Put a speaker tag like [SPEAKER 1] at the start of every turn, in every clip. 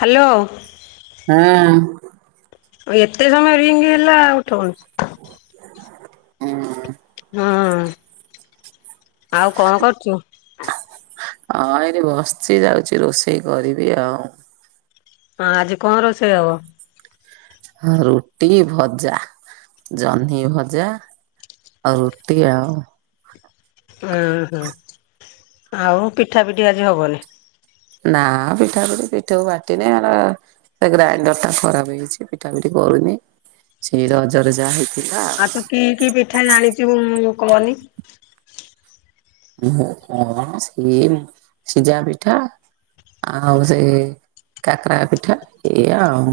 [SPEAKER 1] Hello.
[SPEAKER 2] ହଁ।
[SPEAKER 1] ଏତେ ସମୟ ରିଙ୍ଗ ହେଲା ଆଉ ଉଠଉନୁ।
[SPEAKER 2] ହୁଁ।
[SPEAKER 1] ହଁ ଆଉ କଣ କରୁଚୁ?
[SPEAKER 2] ହଁ ଏଇଠି ବସିଛି ଯାଉଛି ରୋଷେଇ କରିବି ଆଉ।
[SPEAKER 1] ହଁ ଆଜି କ ରୋଷେଇ ହବ?
[SPEAKER 2] ହଁ ରୁଟି, ଭଜା, ଜହ୍ନି ଭଜା। ଆଉ ରୁଟି ଆଉ
[SPEAKER 1] ଉଁ ହଁୁ ଆଉ ପିଠା ପିଠି ଆଜି ହବନି?
[SPEAKER 2] ନା ପିଠା ପିଠି ପିଠଉ ବାଟିନେଇ ଏରା ସେ ଗ୍ରାଇଣ୍ଡର ଟା ଖରାପ ହେଇଛି ପିଠା ପିଠି କରୁନି ସେଇ ରଜରେ ଯାହା ହେଇ ଥିଲା ଆଉ।
[SPEAKER 1] କି କି ପିଠା ଜାଣିଚୁ ମୁ କହନି।
[SPEAKER 2] ମୁଁ କଣ ସିଏ ସିଝା ପିଠା ଆଉ ସେ କାକରା ପିଠା ଏଇଆ ଆଉ।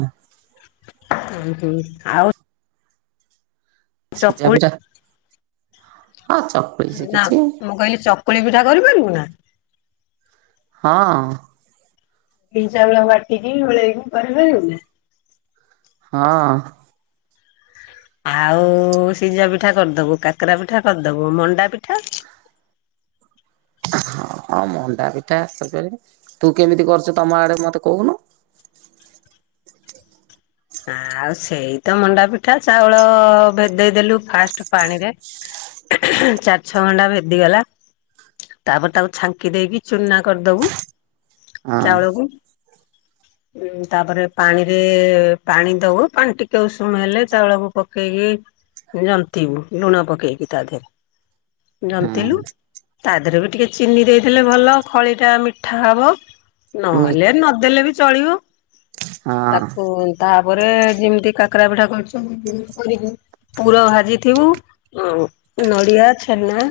[SPEAKER 1] ହୁଁ ହୁଁ ଆଉ
[SPEAKER 2] ସିଜା
[SPEAKER 1] ଚକୁଳି
[SPEAKER 2] ପିଠା ହଁ ଚକ
[SPEAKER 1] ନା ମୁଁ କହିଲି ଚକୁଳି ପିଠା କରିପାରିବୁ ନା?
[SPEAKER 2] ହଁ
[SPEAKER 1] ବିରି, ଚାଉଳ ବାଟିକି ଗୋଳେଇକି କରିିପାରିବୁ ନା?
[SPEAKER 2] ହଁ
[SPEAKER 1] ଆଉ ସିଝା ପିଠା କରିଦବୁ, କାକରା ପିଠା କରିଦବୁ, ମଣ୍ଡା ପିଠା?
[SPEAKER 2] ହଁ, ହଁ ମଣ୍ଡା ପିଠା କରିପାରିବି ତୁ କେମିତି କରୁଛୁ ତମ ଆଡେ ମତେ କହୁନୁ?
[SPEAKER 1] ଆଉ ସେଇ ତ ମଣ୍ଡା ପିଠା ଚାଉଳ ଭେଦେଇଦେଲୁ ଫାଷ୍ଟ ପାଣିରେ ଚାରି ଛଅ ଘଣ୍ଟା ଭେଦି ଗଲା ତାପରେ ତାକୁ ଛାଙ୍କି ଦେଇକି ଚୁନା କରିଦବୁ
[SPEAKER 2] ହଁ
[SPEAKER 1] ଚାଉଳକୁ। ଉଁ ତାପରେ ପାଣିରେ ପାଣି ଦବୁ ପାଣି ଟିକେ ଉଷୁମ ହେଲେ ଚାଉଳକୁ ପକେଇକି ଜନ୍ତିବୁ ଲୁଣ ପକେଇକି ତା ଦେହରେ
[SPEAKER 2] ହଁ
[SPEAKER 1] ଜନ୍ତିଲୁ ତା ଦେହରେ ବି ଟିକେ ଚିନି ଦେଇଦେଲେ ଭଲ ଖଳିଟା ମିଠା ହବ।
[SPEAKER 2] ମି
[SPEAKER 1] ନହେଲେ ନଦେଲେ ବି ଚଳିବ
[SPEAKER 2] ହଁ
[SPEAKER 1] ତାକୁ ତାପରେ ଯେମିତି କାକରା ପିଠା କରୁଚ ସେମିତି କରିବୁ। ପୁର ଭାଜିଥିବୁ ନଡ଼ିଆ ଛେନା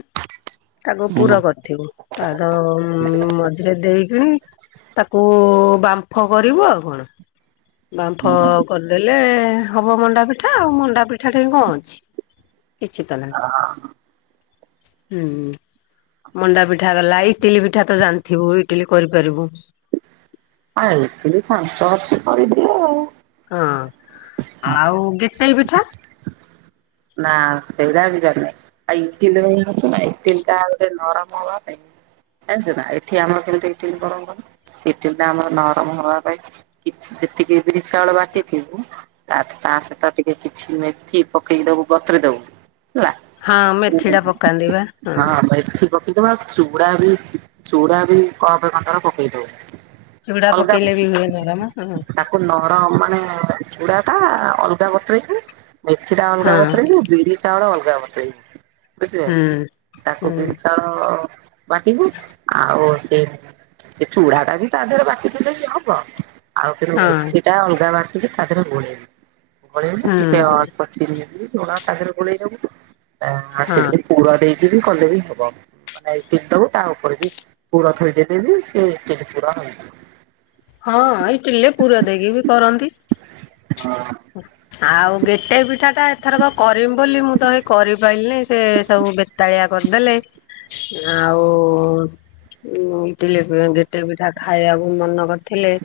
[SPEAKER 1] ତାକୁ ପୁର
[SPEAKER 2] ହଁ।
[SPEAKER 1] କରିଥିବୁ ତାର ମଝିରେ ଦେଇକିଣି ତାକୁ ବାମ୍ଫ କରିବୁ ଆଉ କଣ ବାମ୍ଫ କରିଦେଲେ ହବ ମଣ୍ଡା ପିଠା ଆଉ ମଣ୍ଡା ପିଠା ଠେଇ କଣ ଅଛି କିଛି ତ ନାହିଁ।
[SPEAKER 2] ହଁ
[SPEAKER 1] ହୁଁ ମଣ୍ଡା ପିଠା ଗଲା ଇଟିଲି ପିଠା ତ ଜାଣିଥିବୁ ଇଟିଲି କରିପାରିବୁ।
[SPEAKER 2] ଆ ଇଟିଲି ଚ୍ଛାଞ୍ଚ ଅଛି କରିଦିଏ ଆଉ।
[SPEAKER 1] ହଁ ଆଉ ଗେଟେଇ ପିଠା?
[SPEAKER 2] ନା ସେଇଟା ବି ଜାଣିନି। ଆଇ ଇଟିିଲି ଭ ଅଛି ନା ଇଟିିଲିଟା ଗୋଟେ ନରମ ହବା ପାଇଁ ଜାଣିଚୁନା ଏଠି ଆମର କେମିତି ଇଟିଲ କରନ୍ତି କହନି ଇଟିଲି ଟା ଆମର ନରମ ହବା ପାଇଁ କି ଯେତିକି ବିରିଚାଉଳ ବାଟିଥିବୁ ତାର ତା ସହିତ ଟିକେ କିଛି ମେଥି ପକେଇ ଦବୁ ବତୁରେଇ ଦବୁ ହେଲା
[SPEAKER 1] ହଁ ମେଥିଟା ପକାନ୍ତି ବା
[SPEAKER 2] ହଁ ମେଥି ପକେଇଦବୁ ଆଉ ଚୁଡା ବି ଚୁଡା ବି କପେ କନ୍ତର ପକେଇ ଦବୁ।
[SPEAKER 1] ଚୁଡା
[SPEAKER 2] ଅଲଗା
[SPEAKER 1] ପକେଇଲେ ବି ହୁଏ ନରମ ହଁ
[SPEAKER 2] ତାକ କୁ ନରମ ମାନେ ଚୁଡା ଟା ଅଲଗା ବତୁରେଇ ଥିବୁ ମେଥି ଟା ଅଲଗା ବତୁ
[SPEAKER 1] ହଁ
[SPEAKER 2] ବିରି ଚାଉଳ ଅଲଗା ବତୁରେଇବୁ ବୁଝିପାଇଲୁ
[SPEAKER 1] ହୁଁ
[SPEAKER 2] ତାକୁ
[SPEAKER 1] ହୁଁ।
[SPEAKER 2] ବିରି ଚାଉଳ ବାଟିବୁ ଆଉ ସେ ସେ ଚୁଡ଼ା ଟା ବି ତା ଦେହରେ ବାଟିିଦେଲେ ହବ। ଆଉ କିନ୍ତୁ
[SPEAKER 1] ହଁ
[SPEAKER 2] ମେଥି ଟା ଅଲଗା ବାଟିକି ତା ଦେହରେ ଗୋଳେଇବୁ ଗୋଳେଇବୁ
[SPEAKER 1] ହୁଁ
[SPEAKER 2] ଟିକେ
[SPEAKER 1] ହୁଁ
[SPEAKER 2] ଅଳପ ଚିନି ଦେଇ ଲୁଣ ତା ଦେହରେ ଗୋଳେଇଦବୁ ଆ
[SPEAKER 1] ହଁ
[SPEAKER 2] ସେମିତି ପୁର ଦେଇକି କଲେ ବି ହବ। ମାନେ ଇଟିଲି ଦବୁ ତା ଉପରେ ବି ପୁର ଥୋଇଦେଲେ ବି ସେଇ ଇଟିଲିପୁର ହେଇଯିବ।
[SPEAKER 1] ହଁ ଇଟିଲିରେ ପୁର ଦେଇକି ବି କରନ୍ତି।
[SPEAKER 2] ହଁ
[SPEAKER 1] ହୁଁ ଆଉ ଗେଟେଇ ପିଠା ଟା ଏଥରକ କରିମି ବୋଲି ମୁଁ ତ ହେଇ କରିପାଇଲି ନେଇ ସେ ସବୁ ବେ ବେତାଳିଆ କରିଦେଲେ ଆଉ। ଉ ପିଲେ ଗେ ଗେଟେଇ ପିଠା ଖାଇବାକୁ ମନ କରିଥିଲେ।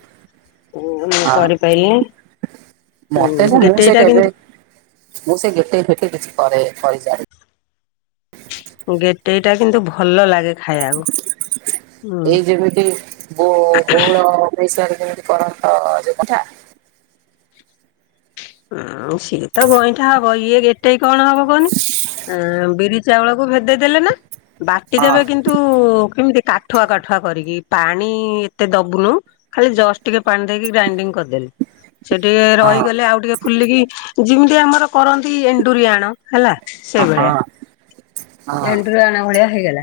[SPEAKER 1] ମୁଁ କରିପାଇଲି।
[SPEAKER 2] ମୋତେ ଯେ ମୁଁ ସେ କେବେ
[SPEAKER 1] କିନ୍ତୁ
[SPEAKER 2] ମୁଁ ସେ ଗୋଟେଇ ଫେଟେଇ କିଛି କରେ କରିଜାଣିନି।
[SPEAKER 1] ଗେଟେଇଟା କିନ୍ତୁ ଭଲ ଲାଗେ। ଖାଇବାକୁ। ହୁଁ।
[SPEAKER 2] ଏଇ ଯେମିତି [unintelligible] ଷରେ କେମିତି କରଟ ଯିବନା
[SPEAKER 1] ଉଁ ସିଏ ତ ଗଇଁଠା ହବ ଇଏ ଗେଟେଇ କଣ ହବ କହନି ଏ ବିରି ଚାଉଳକୁ ଭେଦେଇ ଦେଲେ ନା
[SPEAKER 2] ହଁ
[SPEAKER 1] ବାଟିଦବେ କିନ୍ତ ଜା ନ୍ତୁ କେମିତି କାଠୁଆ କାଠୁଆ କରିକି ପାଣି ଏତେ ଦବୁନୁ ଖାଲି ଜଷ୍ଟ ଟିକେ ପାଣି ଦେଇକି ଗ୍ରାଇଣ୍ଡିଙ୍ଗ କରିଦେଲି ସେ ଟିକେ
[SPEAKER 2] ହଁ
[SPEAKER 1] ରହିଗଲେ ଆଉ ଟିକେ ଫୁଲିକି ଯେମିତି ଆମର କରନ୍ତି ଏଣ୍ଡୁରିଆଣ ହେଲା ସେଇଭଳିଆ।
[SPEAKER 2] ହଁ ହଁ
[SPEAKER 1] ଏଣ୍ଡିରୁ ଆଣ ଭଳିଆ ହେଇଗଲା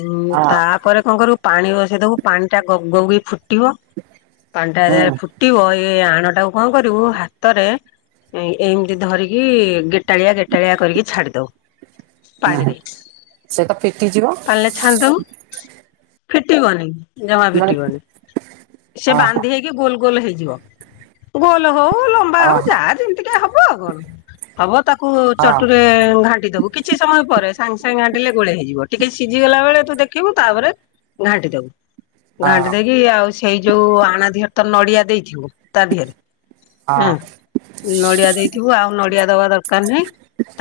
[SPEAKER 1] ଉଁ
[SPEAKER 2] ହଁ
[SPEAKER 1] ତାପରେ କଣ କରୁ ପାଣି ବସେଇ ଦବୁ ପାଣିଟା ଗବ ଗବ କି ଫୁଟିବ ପାଣି ଟା
[SPEAKER 2] ହୁଁ
[SPEAKER 1] ଯେତେବେଳେ ଫୁ ଫୁଟିବ ଏଇ ଆଣଟାକୁ କଣ କରିବୁ ହାତରେ ଏମିତି ଧରିକି ଗେଟାଳିଆ ଗେଟାଳିଆ କରିକି ଛାଡି ଦବୁ।
[SPEAKER 2] ହୁଁ
[SPEAKER 1] ପାଣିରେ
[SPEAKER 2] ସେ ତ ଫିଟିଯିବ
[SPEAKER 1] ପାଣିରେ ଛାଡ଼ିଦବୁ ଫିଟିବନି। ଜମା
[SPEAKER 2] ମାନେ
[SPEAKER 1] ଫିଟିବନି ସେ
[SPEAKER 2] ଅହ
[SPEAKER 1] ବାନ୍ଧି ହେଇକି ଗୋଲ ଗୋଲ ହେଇଯିବ। ଗୋଲ ହଉ ଲମ୍ବା ହଉ
[SPEAKER 2] ଅହ
[SPEAKER 1] ଯାହା ଯେମତିକା ହବ ଆଉ କଣ। ହବ ତାକୁ
[SPEAKER 2] ଅ ହଁ
[SPEAKER 1] ଚଟୁରେ ଘାଣ୍ଟି ଦବୁ କି କିଛି ସମୟ ପରେ ସାଙ୍ଗେ ସାଙ୍ଗେ ଘାଣ୍ଟିଲେ ଗୋଳେଇ ହେଇଯିବ ଟିକେ ସିଝିଗଲା ବେଳେ ତୁ ଦେଖିବୁ ତାପରେ ଘାଣ୍ଟି ଦବୁ। ଘାଣ୍ଟି ଦେଇକି ଆଉ ସେଇ ଯୋଉ ଆଣ ଦିହରେ ତ ନଡିଆ ଦେଇଥିବୁ ତା ଦିହରେ ହଁ ନଡିଆ ଦେଇଥିବୁ ଆଉ ନଡିଆ ଦବା ଦରକାର ନାହିଁ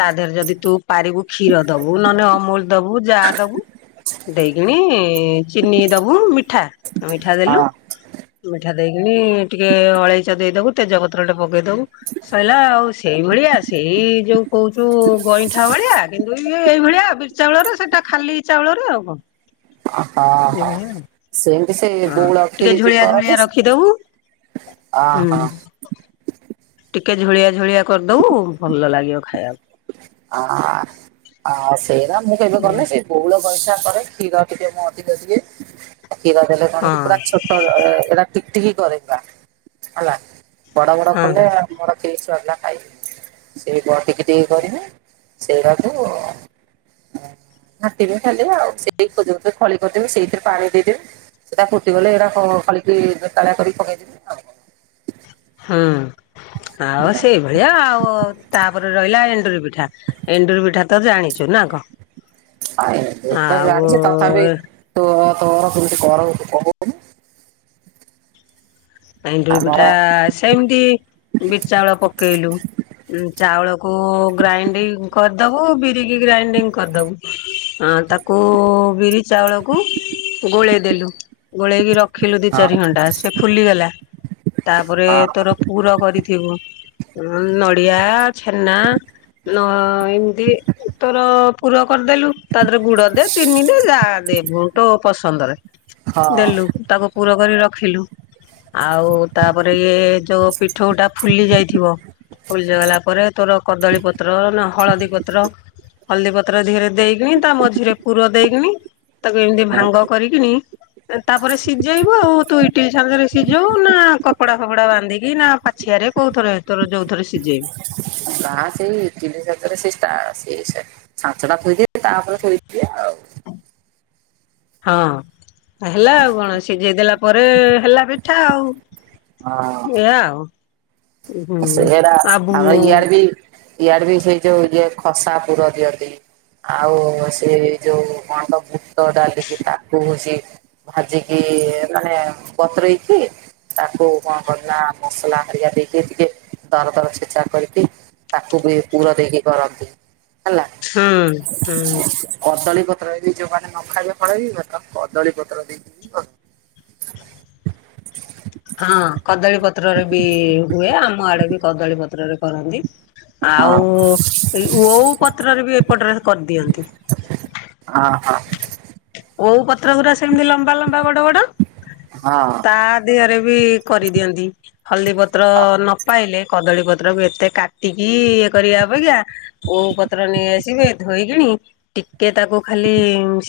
[SPEAKER 1] ତା ଦେହରେ ଯଦି ତୁ ପାରିକୁୁ କ୍ଷୀର ଦବୁ ନହେଲେ ଅମୁଲ ଦବୁ ଯାହା ଦବୁ। ଦେଇକିଣି ଚିନି ଦବୁ ମିଠା ମିଠା ଦେଲୁ ମିଠା ଦେଇକିନି ଟିକେ ଅଳେଇଚ ଦେଇଦବୁ ତେଜପତ୍ର ଟେ ପକେଇ ଦବୁ ସଇଲା ଆଉ ସେଇଭଳିଆ ସେଇ ଯୋଉ କହୁଛୁ ଗଇ ଠା ଭଳିଆ କିନ୍ତୁ ଇଏ ଏଇଭଳିଆ ବିରି ଚାଉଳରେ ସେଇଟା ଖାଲି ଚାଉଳରେ ଆଉ କଣ
[SPEAKER 2] ହଁ ହଁ।
[SPEAKER 1] ଏଇଭଳିଆ ଆଉ।
[SPEAKER 2] ସେମିତି ସେ
[SPEAKER 1] ହଁ
[SPEAKER 2] ବଉଳ
[SPEAKER 1] ଟିକେ
[SPEAKER 2] ଖିରି ଯେ
[SPEAKER 1] ଝୋଳିଆ ଝୋଳିଆ
[SPEAKER 2] କରନ୍ତି
[SPEAKER 1] ରଖିଦବୁ ହୁଁ।
[SPEAKER 2] ଅହୋ।
[SPEAKER 1] ଟିକେ ଝୁଳିଆ ଝୁଳିଆ କରିଦବୁ ଭଲ ଲାଗିବ ଖାଇବାକୁ।
[SPEAKER 2] ଅ ଆଉ ସେଇଟା ମୁଁ କେବେ କଲେ ସେଇ ବଉଳ ଗଇଁଠା କରେ କ୍ଷୀର ଟିକେ ମୁ ଅଧିକ ଦିଏ କ୍ଷୀର ଦେଲେ କଣ କି
[SPEAKER 1] ହଁ
[SPEAKER 2] ପୁରା ଛୋ ଟ ଏଇଟା ଟିକି ଟିକି କରେ ପୁରା ହେଲା ବଡ ବଡ
[SPEAKER 1] ହଁ।
[SPEAKER 2] କଲେ ବଡ ଥିଲେ ଛୁଆ ପିଲା ଖାଇବେନି ସେଇ ବଡ ଟିକେ ଟିକେ କରିବି ସେଇଟାକୁ
[SPEAKER 1] [inaudible]
[SPEAKER 2] ଘାଣ୍ଟିବେ ଖାଲି ଆଉ ସେଇ ଯୋଉ ଖଳି କରିଦେବି ସେଇଥିରେ ପାଣି ଦେଇଦେବି। ସେଇଟା ଫୁଟିଗଲେ ଏଇଟା ଖାଲିକି ବେତାଳିଆ କରି ପକେଇଦେବେ ଆଉ କ
[SPEAKER 1] ହୁଁ ଆଉ ସେଇଭଳିଆ ଆଉ ତାପରେ ରହିଲା ଏଣ୍ଟୁରି ପିଠା। ଏଣ୍ଡୁୁରି ପିଠା ତ ଜାଣିଛୁ ନା କଣ
[SPEAKER 2] ଆଉ ତୁ ତ
[SPEAKER 1] ଆଉ
[SPEAKER 2] ଜାଣିଛୁ ତଥାପି [unintelligible] କରୁନୁ।
[SPEAKER 1] ଏଣ୍ଡୁରି
[SPEAKER 2] ଆମର
[SPEAKER 1] ପିଠା ସେମିତି ବିରି ଚାଉଳ ପକେଇଲୁ। ଉ ଚାଉଳକୁ ଗ୍ରାଇଣ୍ଡିଙ୍ଗ କରିଦବୁ ବିରିକି ଗ୍ରାଇଣ୍ଡିଙ୍ଗ କରିଦବୁ ଆଁ ତାକୁ କୁ ବିରି ଚାଉଳକୁ ଗୋଳେଇ ଦେଲୁ ଗୋଳେଇକି ରଖି ରଖିଲୁ ଦି
[SPEAKER 2] ହଁ
[SPEAKER 1] ଚାରି ଘଣ୍ଟା ସେ ଫୁଲିଗଲା। ତାପରେ
[SPEAKER 2] ହଁ
[SPEAKER 1] ତୋର ପୁର କରିଥିବୁ ନଡିଆ ଛେନା ନ ଏମିତି ତୋର ପୁର କରିଦେଲୁ। ତା ଦେହରେ ଗୁଡ ଦେ ଚିନି ଦେ ଯାହା ଦେବୁ ତୋ ପସନ୍ଦରେ
[SPEAKER 2] ହଁ
[SPEAKER 1] ଦେଲୁ ତାକୁ ପୂୁର କରି ରଖିଲୁ ଆଉ ତାପରେ ଇଏ ଯୋଉ ପିଠଉଟା ଫୁଲି ଯାଇଥିବ ଫୁଳି ଯଗଲା ପରେ ତୋର କଦଳୀ ପତ୍ର ନା ହଳଦୀ ପତ୍ର ହଳଦୀ ପତ୍ର ଧୀରେ ଦେଇକିନି ତା ମଝିରେ ପୁର ଦେଇକିନି ତାକୁ ଏମିତି ଭାଙ୍ଗ କରିକିନି ତାପରେ ସିଝେଇବ ଆଉ ତୁ ଇଟିଲିରେ ସିଝଉ ନା କପଡା ଫପଡା ବାନ୍ଧିକି ନା ପାଛିଆରେ କୋଉଥରେର ଯୋଉ ଥରେ ସିଝେଇ?
[SPEAKER 2] ନା ସେଇ ତିନିଶାତରେ ସୋ ସେ ସାଞ୍ଚଟା ଥୋଇଦ ତାପରେ ଥୋଇଦିବେ ଆଉ
[SPEAKER 1] ହଁ ହେଲା ଆଉ କଣ ସିଝେଇ ଦେଲା ପରେ ହେଲା ପିଠା ଆଉ। ଏଇଆ ଆଉ ହୁଁ
[SPEAKER 2] ହଁ ସେଟା
[SPEAKER 1] ଆଉ ବୁ
[SPEAKER 2] ଆମର ଇୟଡେ ବି ଇଆଡେ ବି ସେଇ ଯୋଉ ଇଏ ଖସା ପୁର ଦିଅନ୍ତି। ଆଉ ସେ ଯୋଉ କଣ ତ ବୁଟ ଡାଲିକି ତାକୁ [unintelligible] ଭାଜିକି ମାନେ ବତୁରେଇକି ତାକୁ କଣ କରେନା ମସଲା ହାରିକା ଦେଇକି ଟିକେ ଦର ଦର ଛେଚା କରିକି ତାକୁ ବି ପୁର ଦେଇକି କରନ୍ତି ହେଲା।
[SPEAKER 1] ହୁଁ ହୁଁ।
[SPEAKER 2] କଦଳୀ ପତ୍ର ଏଇି ଯୋଉମାନେ ନ ଖାଇଲା [unintelligible] କଦଳୀ ପତ୍ର ଦେଇକି। ବି କରନ୍ତି।
[SPEAKER 1] ହଁ କଦଳୀ ପତ୍ରରେ ବି ହୁଏ ଆମ ଆଡେ ବି କଦଳୀ ପତ୍ରରେ କରନ୍ତି।
[SPEAKER 2] ହଁ
[SPEAKER 1] ଆଉ ଏ ଓଉ ପତ୍ରରେ ବି ଏପଟରେ କରିଦିଅନ୍ତି।
[SPEAKER 2] ହଁ। ହଁ
[SPEAKER 1] ଓଉ ପତ୍ର ଗୁଡା ସେମିତି ଲମ୍ବା ଲମ୍ବା ବଡ ବଡ
[SPEAKER 2] ହଁ।
[SPEAKER 1] ତା ଦିଅରେ ବି କରିଦିଅନ୍ତି। ହଳଦୀ ପତ୍ର ନ ପାଇଲେ କଦଳୀ ପତ୍ରକୁ ଏତେ କାଟିକି ଇଏ କରିବା ଅପେକ୍ଷା ଓଉ ପତ୍ର ନେଇ ଆସିବେ ଧୋଇକିନି ଟିକେ ତାକୁ ଖାଲି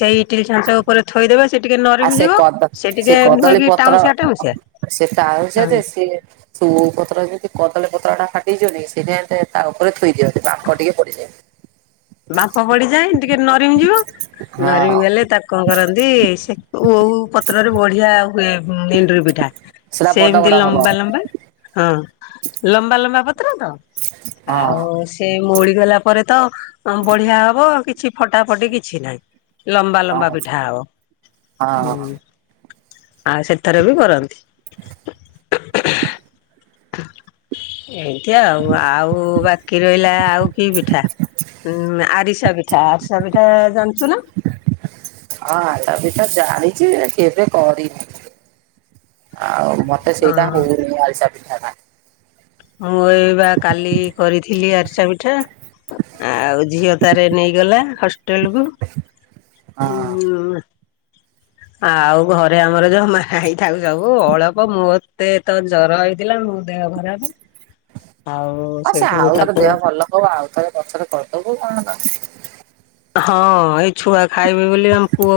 [SPEAKER 1] ସେଇ ଇଟିଲ ଛାଞ୍ଚ ଉ ଉପରେ ଥୋଇଦେବେ ସେ ଟିକେ
[SPEAKER 2] ଆଉ
[SPEAKER 1] ନରିମି
[SPEAKER 2] ସେ
[SPEAKER 1] ଯିବ
[SPEAKER 2] କଦ
[SPEAKER 1] ସେ ଟିକେ ନୁହେକି ଟାଉଁସିଆ ଟାଉଁସିଆ।
[SPEAKER 2] ସେ ତ ଆଉଛ
[SPEAKER 1] ହଁ
[SPEAKER 2] ତ ସେ ସବ ପତ୍ର ଯେମିତି କଦଳୀ ପତ୍ର ଟା ଫାଟିଯିବନି ସେଇଟା ଏ ତା ଉପରେ ଥୋଇ ଦିଅନ୍ତି ବାମ୍ପ ଟିକେ ପଡିଯାଇ
[SPEAKER 1] ବାପ ପଡିଯାଏ ଟିକେ ନରିମ ଯିବ
[SPEAKER 2] ହଁ
[SPEAKER 1] ନରିମ ଗଲେ ତାକୁ କଣ କରନ୍ତି ସେ କଉ ପତ୍ରରେ ବଢିଆ ଆଉ ଏଣ୍ଡୁରି ପିଠା
[SPEAKER 2] ସେଟା
[SPEAKER 1] ସେ
[SPEAKER 2] ବଡ
[SPEAKER 1] ଏମିତି
[SPEAKER 2] ବଡ ହବ ହଁ
[SPEAKER 1] ଲମ୍ବା ଲମ୍ବା। ହଁ ଲମ୍ବା ଲମ୍ବା ପତ୍ର ତ
[SPEAKER 2] ହଁ।
[SPEAKER 1] ଆଉ ସେ ମଉଳି ଗଲା ପରେ ତ ବଢିଆ ହବ କିଛି ଫଟା ଫଟି କିଛି ନାହିଁ। ଲମ୍ବା ଲମ୍ବା
[SPEAKER 2] ହଁ
[SPEAKER 1] ପିଠା ଆଉ
[SPEAKER 2] ହଁ
[SPEAKER 1] ହୁଁ। ଆଉ ସେଥିରେ ବି କରନ୍ତି। ଏମତି ଆଉ ଆଉ ବାକି ରହିଲା ଆଉ କି ପିଠା ଉଁ ଆରିସା ପିଠା ଆରିସା ପିଠା ଜାଣିଛୁ ନା।
[SPEAKER 2] ହଁ ତ ବି ତ ଜାଣିଛି କେବେ କରିନି। ଆଉ ମତେ ସେଇଟା
[SPEAKER 1] ହଁ
[SPEAKER 2] ହଉନି ଆଳସା ପିଠାଟା।
[SPEAKER 1] ମୁଁ ଏ ବା କାଲି କରିଥିଲି ଆରିଚା ପିଠା ଆଉ ଝିଅ ତାର ନେଇଗଲା ହଷ୍ଟେଲ କ
[SPEAKER 2] ହଁ।
[SPEAKER 1] ଆଉ ଘରେ ଆମର ଯୋଉ ମା ହେଇଥାକୁ ସବୁ ଅଳ୍ପ ମୋତେ ତ ଜର ହେଇଥିଲା ମୁଁ ଦେହଘରାବ ଆଉ
[SPEAKER 2] ହଁ ସେ
[SPEAKER 1] ସେଇଠୁ
[SPEAKER 2] ଆଉ ଥରେ
[SPEAKER 1] ତାକୁ
[SPEAKER 2] ଦେହ ଭଲ ହଉ ଆଉ ଥରେ ପଛରେ କରିଦବୁ କଣ ତ
[SPEAKER 1] ହଁ ଏଇ ଛୁଆ ଖାଇବେି ବୋଲି ଆମ ପୁଅ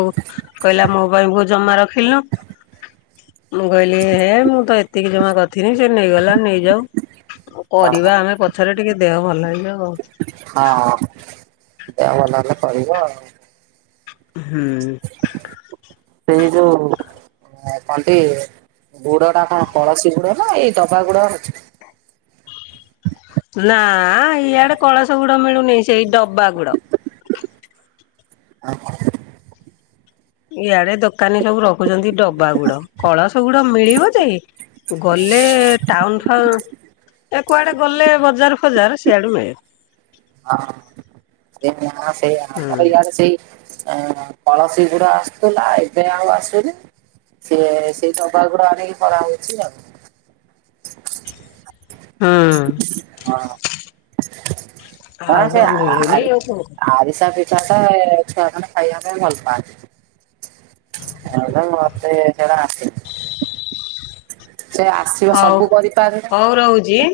[SPEAKER 1] କହିଲା ମୋ ପାଇଁ କୋ ଜମା ରଖିଲୁନୁ। ମୁଁ କହିଲି ହେ ମୁଁ ତ ଏତିକି ଜମା କରିଥିନି ସେ ନେଇଗଲା ନେଇଯାଉ।
[SPEAKER 2] ହଁ
[SPEAKER 1] କରିବା ଆମେ ପଛରେ ଟିକେ ଦେହ ଭଲ ହେଇଯିବ ହଉ।
[SPEAKER 2] ହଁ ଦେହ ଭଲ ଭଲ କରିବ ଆଉ।
[SPEAKER 1] ହୁଁ।
[SPEAKER 2] ସେଇ ଯୋଉ ହ କଣ୍ଟି ଗୁଡ ଟା କଣ କଳସୀ ଗୁଡ ନା ଏଇ ଦବା ଗୁଡ
[SPEAKER 1] ନା ଇଆଡେ କଳସ ଗୁଡ ମିଳୁନି ସେଇ ଡବା ଗୁଡ।
[SPEAKER 2] ଆଁ ଫଡ
[SPEAKER 1] ଇଆଡେ ଦୋକାନୀ ସବୁ ରଖୁଚନ୍ତି ଡବା ଗୁଡ କଳସ ଗୁଡ ମିଳିବ ଯେ ଗଲେ ଟାଉନ୍ ଫାଉ ଏ କୁଆଡେ ଗଲେ ବଜାର୍ ଫଜାର୍ ସେଆଡୁ ନେ
[SPEAKER 2] ହଁ ସେ ଆମର
[SPEAKER 1] ହୁଁ
[SPEAKER 2] ଇଆଡେ ସେଇ ଆଁ ପଳସୀ ଗୁଡା ଆସୁଥୁଲା ଏବେ ଆଉ ଆସୁନି। ସେ ସେଇ ଡବା ଆ ଗୁଡ ଆଣିକି କରା ହୋଉଚି ଆଉ।
[SPEAKER 1] ହଁ।
[SPEAKER 2] ହଁ
[SPEAKER 1] ଆଉ
[SPEAKER 2] ସେ
[SPEAKER 1] କଣ
[SPEAKER 2] ଆ
[SPEAKER 1] ମିଳୁନି ଆଉ କଣ
[SPEAKER 2] ଆରିସା ପି ଚାଟେ ଛୁଆମାନୋନେ ଖାଇବା ପାଇଁ ଭଲ୍ ପାଆନ୍ତି। ଆ ମତେ ସେରା ଆସେନି। ସେ ଆସିବ
[SPEAKER 1] ହଉ
[SPEAKER 2] ସବୁ
[SPEAKER 1] ହଉ ରହୁଛି।
[SPEAKER 2] କରିପାରେନେ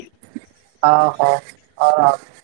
[SPEAKER 2] ଓ ହୋ ହୋଉ ହୋଉ।